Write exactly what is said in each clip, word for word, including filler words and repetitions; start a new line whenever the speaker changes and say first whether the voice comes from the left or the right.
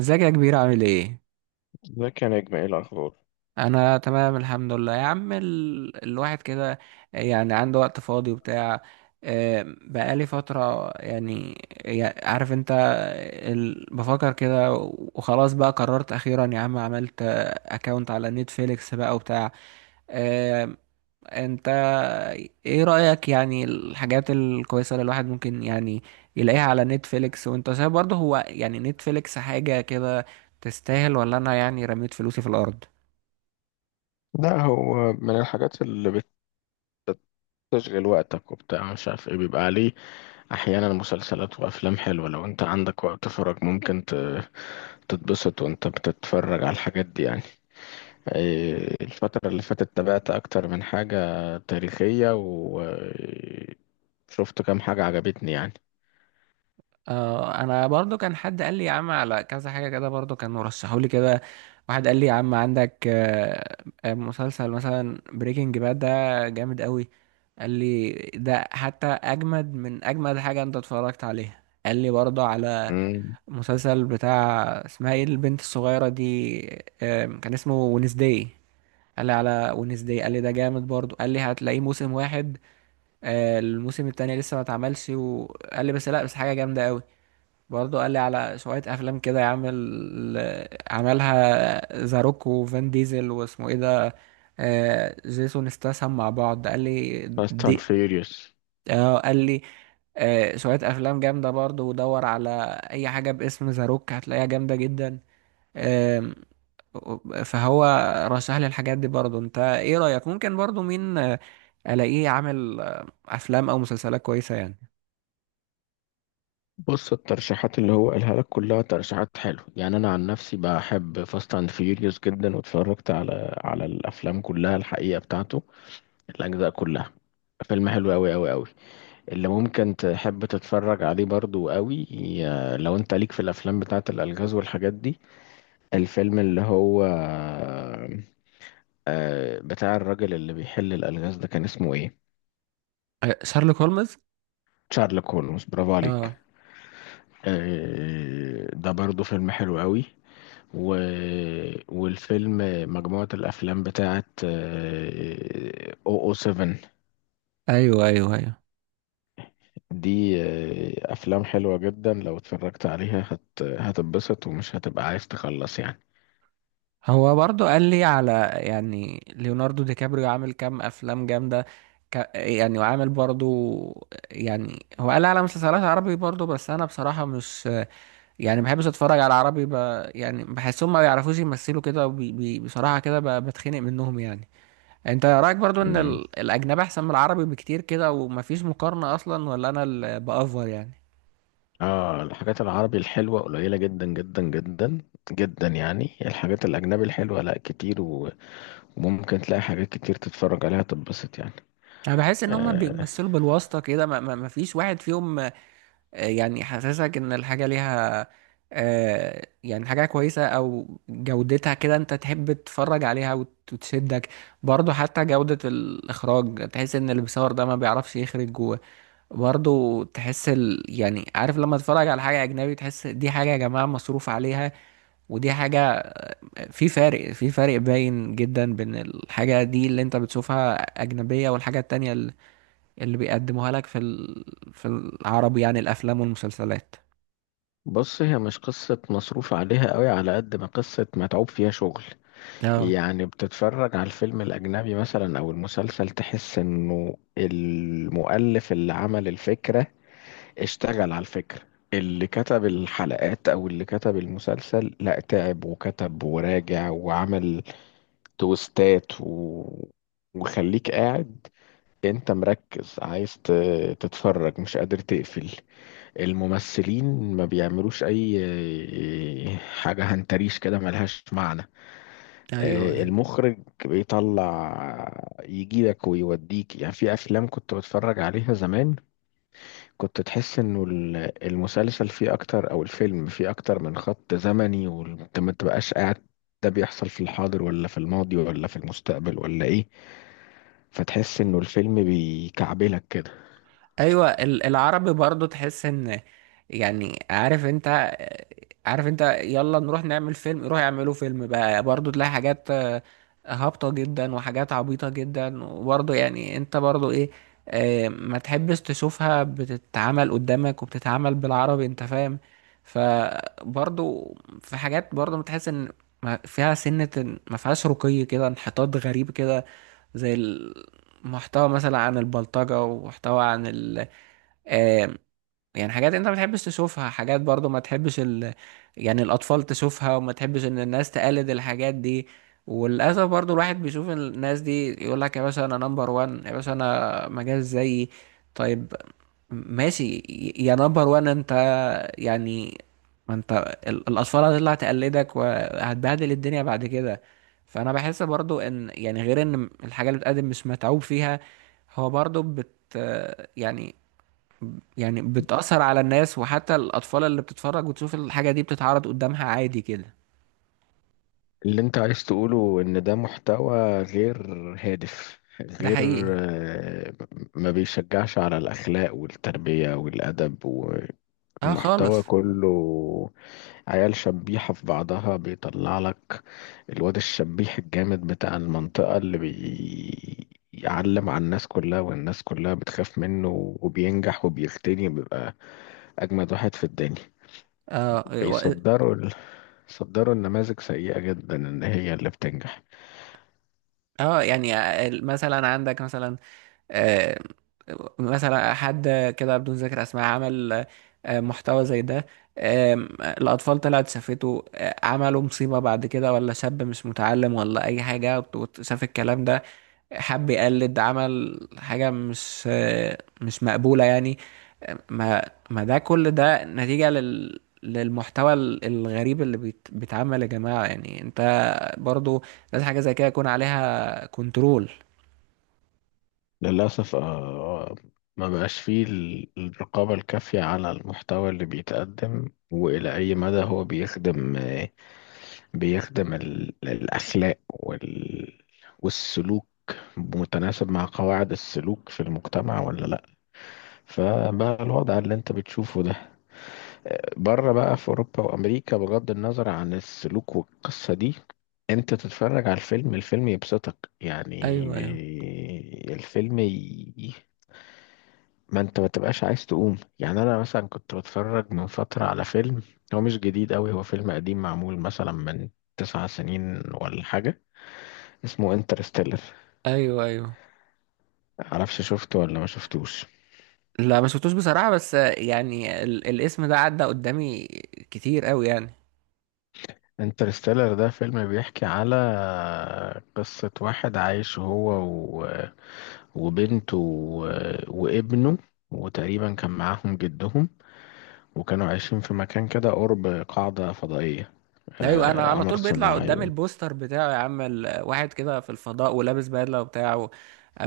right: ازيك يا كبير، عامل ايه؟
left: ازيك يا نجم، ايه الاخبار؟
right: انا تمام الحمد لله يا عم. ال... الواحد كده يعني عنده وقت فاضي وبتاع. آه، بقالي فترة يعني. يع- عارف انت، ال... بفكر كده. وخلاص بقى قررت اخيرا يا عم، عملت اكونت على نتفليكس بقى وبتاع. آه، انت ايه رأيك يعني؟ الحاجات الكويسة اللي الواحد ممكن يعني يلاقيها على نتفليكس، وانت شايف برضه هو يعني نتفليكس حاجة كده تستاهل، ولا انا يعني رميت فلوسي في الارض؟
left: لا، هو من الحاجات اللي بتشغل وقتك وبتاع، مش عارف ايه بيبقى عليه. احيانا مسلسلات وافلام حلوه، لو انت عندك وقت فراغ ممكن ت- تتبسط وانت بتتفرج على الحاجات دي يعني. إيه، الفتره اللي فاتت تابعت اكتر من حاجه تاريخيه، وشفت كام حاجه عجبتني يعني.
right: آه انا برضه كان حد قال لي يا عم على كذا حاجة كده، برضه كان مرشحوا لي كده. واحد قال لي يا عم عندك، آه، آه، مسلسل مثلا بريكنج باد ده جامد قوي. قال لي ده حتى اجمد من اجمد حاجة انت اتفرجت عليها. قال لي برضه على مسلسل بتاع اسمها ايه البنت الصغيرة دي، آم، كان اسمه ونسداي. قال لي على ونسداي، قال لي ده جامد برضو، قال لي هتلاقيه موسم واحد. آه، الموسم التاني لسه ما اتعملش، وقال لي بس لا بس حاجة جامدة قوي. برضو قال لي على شوية أفلام كده يعمل، عملها زاروك وفان ديزل واسمه ايه ده، آه، جيسون استاثام، مع بعض. قال لي
left: فاست اند
right: دي.
left: فيوريوس.
right: اه، قال لي، آه، شوية أفلام جامدة برضو، ودور على أي حاجة باسم زاروك هتلاقيها جامدة جدا. آم، فهو رشح لي الحاجات دي. برضو انت ايه رأيك؟ ممكن برضو مين آه، الاقيه عامل آه، افلام او مسلسلات كويسة يعني؟
left: بص، الترشيحات اللي هو قالها لك كلها ترشيحات حلوه يعني. انا عن نفسي بحب فاست اند فيوريوس جدا، واتفرجت على على الافلام كلها الحقيقه، بتاعته الاجزاء كلها. فيلم حلو قوي قوي قوي. اللي ممكن تحب تتفرج عليه برضو قوي، ي- لو انت ليك في الافلام بتاعه الالغاز والحاجات دي، الفيلم اللي هو آه، بتاع الراجل اللي بيحل الالغاز ده، كان اسمه ايه؟
right: آه، شارلوك هولمز.
left: شارلوك هولمز، برافو عليك.
right: اه.
left: آه، ده برضو فيلم حلو قوي. و... والفيلم، مجموعة الأفلام بتاعت او او سبعة
right: ايوه ايوه ايوه.
left: دي آه، أفلام حلوة جدا. لو اتفرجت عليها هت... هتتبسط ومش هتبقى عايز تخلص يعني.
right: هو برضو قال لي على، يعني، ليوناردو دي كابريو عامل كام افلام جامدة، ك... يعني، وعامل برضو، يعني هو قال لي على مسلسلات عربي برضو، بس انا بصراحة مش، يعني، ما بحبش اتفرج على عربي. ب... يعني بحسهم ما بيعرفوش يمثلوا كده، وبي... بي... بصراحة كده ب... بتخنق منهم يعني. انت رايك برضو ان
left: مم.
right: ال- الاجنبي احسن من العربي بكتير كده، ومفيش مقارنه اصلا، ولا انا اللي بافور يعني؟
left: اه، الحاجات العربي الحلوة قليلة جدا جدا جدا جدا يعني. الحاجات الأجنبي الحلوة لا، كتير، و... وممكن تلاقي حاجات كتير تتفرج عليها تتبسط يعني.
right: انا بحس ان هما
left: آه،
right: بيمثلوا بالواسطه كده، ما ما- مفيش واحد فيهم آه، يعني حاسسك ان الحاجه ليها آه، يعني حاجه كويسه، او جودتها كده انت تحب تتفرج عليها وت- وتشدك. برضو حتى جوده الاخراج، تحس ان اللي بيصور ده ما بيعرفش يخرج جوه. برضو تحس ال... يعني عارف، لما تتفرج على حاجه اجنبي تحس دي حاجه يا جماعه مصروف عليها، ودي حاجة. في فارق في فارق باين جدا بين الحاجة دي اللي انت بتشوفها أجنبية، والحاجة التانية ال- اللي بيقدموها لك في ال... في العربي، يعني الأفلام والمسلسلات.
left: بص، هي مش قصة مصروف عليها قوي، على قد ما قصة متعوب فيها شغل.
right: اه،
left: يعني بتتفرج على الفيلم الأجنبي مثلا أو المسلسل، تحس إنه المؤلف اللي عمل الفكرة اشتغل على الفكرة، اللي كتب الحلقات أو اللي كتب المسلسل، لا تعب وكتب وراجع وعمل تويستات، و... وخليك قاعد انت مركز عايز ت- تتفرج، مش قادر تقفل. الممثلين ما بيعملوش اي حاجة هنتريش كده ملهاش معنى. آه،
right: ايوه
left: المخرج بيطلع يجيبك ويوديك. يعني في افلام كنت بتفرج عليها زمان، كنت تحس انه ال- المسلسل فيه اكتر او الفيلم فيه اكتر من خط زمني، وانت ما تبقاش قاعد ده بيحصل في الحاضر ولا في الماضي ولا في المستقبل ولا ايه. فتحس انه الفيلم بيكعبلك كده.
right: ايوه. ال- العربي برضو تحس ان، يعني عارف انت، عارف انت، يلا نروح نعمل فيلم، يروح يعملوا فيلم بقى. برضو تلاقي حاجات آه، هابطة جدا، وحاجات عبيطة جدا، وبرضو يعني انت برضو ايه، آه، ما تحبش تشوفها بتتعمل قدامك، وبتتعمل بالعربي، انت فاهم؟ فبرضو في حاجات برضو بتحس ان ما- فيها سنة، إن- ما فيهاش رقي كده، انحطاط غريب كده. زي المحتوى مثلا عن البلطجة، ومحتوى عن ال، آه، يعني حاجات انت ما تحبش تشوفها، حاجات برضو ما تحبش ال... يعني الاطفال تشوفها، وما تحبش ان الناس تقلد الحاجات دي. وللاسف برضو الواحد بيشوف الناس دي يقول لك يا باشا انا نمبر وان، يا باشا انا ما جاش زيي. طيب، ماشي، يا نمبر وان انت، يعني، ما انت ال- الاطفال هتطلع تقلدك، وهتبهدل الدنيا بعد كده. فانا بحس برضو ان، يعني غير ان الحاجه اللي بتقدم مش متعوب فيها، هو برضو بت يعني يعني بتأثر على الناس، وحتى الأطفال اللي بتتفرج، وتشوف الحاجة دي بتتعرض قدامها عادي كده.
left: اللي انت عايز تقوله ان ده محتوى غير هادف،
right: ده
left: غير
right: حقيقي.
left: آه، ما بيشجعش على الأخلاق والتربية والأدب.
right: اه،
left: المحتوى
right: خالص.
left: كله عيال شبيحة في بعضها بيطلع لك الواد الشبيح الجامد بتاع المنطقة، اللي بيعلم على الناس كلها، والناس كلها بتخاف منه وبينجح وبيغتني، بيبقى أجمد واحد في الدنيا.
right: اه، و-
left: بيصدروا ال... صدروا النماذج سيئة جدا إن هي اللي بتنجح.
right: اه، يعني آه، ال- مثلا عندك، مثلا آه مثلا حد كده بدون ذكر اسماء عمل آه محتوى زي ده. آم، الأطفال طلعت شافته، آه، عملوا مصيبة بعد كده، ولا شاب مش متعلم ولا أي حاجة، وت- وت- شاف الكلام ده، حب يقلد، عمل حاجة مش مش مقبولة يعني. ما ما ده كل ده نتيجة لل للمحتوى ال- الغريب اللي بيت- بيتعمل يا جماعة. يعني انت برضو لازم حاجة زي كده يكون عليها كنترول.
left: للأسف، آه، ما بقاش فيه ال- الرقابة الكافية على المحتوى اللي بيتقدم وإلى أي مدى هو بيخدم، بيخدم ال- الأخلاق وال... والسلوك، متناسب مع قواعد السلوك في المجتمع ولا لأ. فبقى الوضع اللي انت بتشوفه ده. بره بقى في أوروبا وأمريكا، بغض النظر عن السلوك والقصة دي، انت تتفرج على الفيلم، الفيلم يبسطك يعني،
right: ايوه ايوه
left: بي- الفيلم ما انت ما تبقاش عايز تقوم. يعني انا مثلا كنت بتفرج من فترة على فيلم، هو مش جديد قوي، هو فيلم قديم معمول مثلا من تسع سنين ولا حاجة، اسمه انترستيلر.
right: ايوه. ايوه.
left: معرفش شفته ولا ما شفتوش.
right: لا، ما شفتوش بصراحة، بس يعني ال... الاسم ده عدى قدامي كتير قوي يعني.
left: انترستيلر ده فيلم بيحكي على قصة واحد عايش، هو و... وبنته و... وابنه، وتقريبا كان معاهم جدهم، وكانوا عايشين في مكان كده قرب قاعدة فضائية،
right: ايوه، انا
left: آه،
right: على
left: قمر
right: طول بيطلع قدامي
left: صناعي.
right: البوستر بتاعه يا عم، ال- واحد كده في الفضاء، ولابس بدله وبتاعه.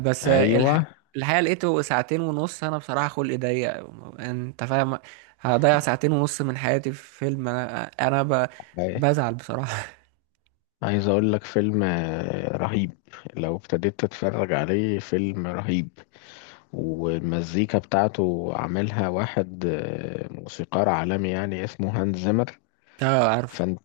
right: بس
left: ايوه،
right: الح... الحقيقه لقيته ساعتين ونص، انا بصراحه خلقي ضيق، انت فاهم، هضيع ساعتين ونص من حياتي في فيلم، انا انا ب... بزعل بصراحه
left: عايز اقول لك فيلم آه، رهيب. لو ابتديت تتفرج عليه، فيلم رهيب. والمزيكا بتاعته عاملها واحد آه، موسيقار عالمي يعني، اسمه هانز زيمر.
right: اه، عارفه.
left: فانت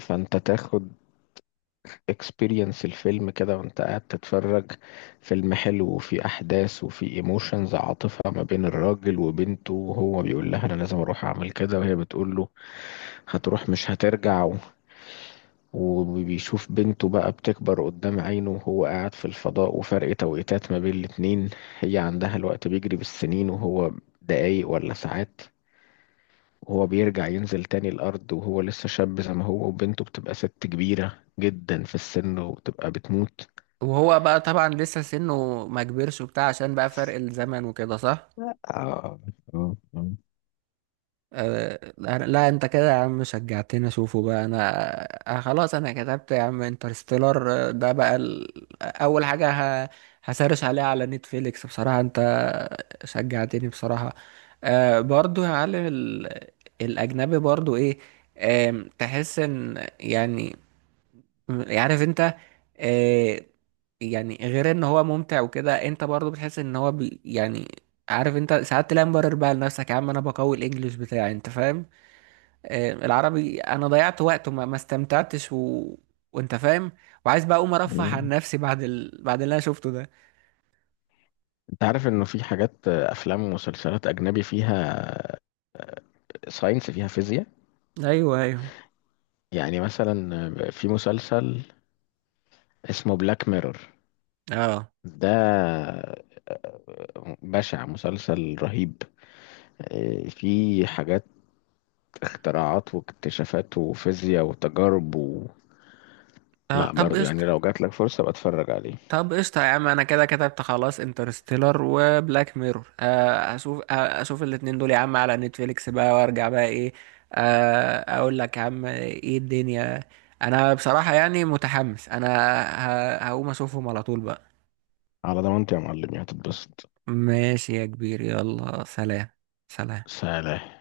left: فانت تاخد اكسبيرينس الفيلم كده وانت قاعد تتفرج. فيلم حلو، وفي احداث، وفي ايموشنز، عاطفة ما بين الراجل وبنته، وهو بيقول لها انا لازم اروح اعمل كده، وهي بتقول له هتروح مش هترجع. وبيشوف بنته بقى بتكبر قدام عينه، وهو قاعد في الفضاء، وفرق توقيتات ما بين الاتنين. هي عندها الوقت بيجري بالسنين، وهو دقايق ولا ساعات. وهو بيرجع ينزل تاني الأرض وهو لسه شاب زي ما هو، وبنته بتبقى ست كبيرة جدا في السن، وبتبقى بتموت.
right: وهو بقى طبعا لسه سنه ما كبرش وبتاع، عشان بقى فرق الزمن وكده، صح؟
left: آه. آه. آه.
right: أه، لا لا، انت كده يا عم شجعتني اشوفه بقى انا. أه، خلاص، انا كتبت يا عم انترستيلر. آه، ده بقى ال... آه، اول حاجة ه... هسرش عليها على نتفليكس بصراحة، انت شجعتني بصراحة. أه برضو يا معلم، ال... الاجنبي برضو ايه، أم، تحس ان، يعني، عارف انت، أه، يعني غير ان هو ممتع وكده، انت برضو بتحس ان هو بي... يعني، عارف انت، ساعات تلاقي مبرر بقى لنفسك، يا عم انا بقوي الانجليش بتاعي، انت فاهم؟ آه، العربي، انا ضيعت وقت وما ما استمتعتش، و... وانت فاهم، وعايز بقى اقوم ارفه عن
left: مم.
right: نفسي بعد ال... بعد اللي انا شفته ده.
left: انت عارف انه في حاجات، افلام ومسلسلات اجنبي، فيها ساينس، فيها فيزياء.
right: ايوه ايوه.
left: يعني مثلا في مسلسل اسمه بلاك ميرور،
right: اه.
left: ده آه، بشع، مسلسل رهيب. آه، فيه حاجات، اختراعات واكتشافات وفيزياء وتجارب و...
right: آه،
left: لا
right: طب
left: برضه،
right: قشطة.
left: يعني لو جاتلك فرصة بتفرج عليه.
right: طب قشطة يا عم، انا كده كتبت خلاص انترستيلر وبلاك ميرور. آه، اشوف آه، اشوف الاتنين دول يا عم على نتفليكس بقى، وارجع بقى ايه، آه، اقول لك يا عم ايه الدنيا. انا بصراحة يعني متحمس، انا ه- هقوم اشوفهم على طول بقى.
left: على ضمانتي يا معلم هتتبسط.
right: ماشي يا كبير، يلا سلام. سلام.
left: سلام.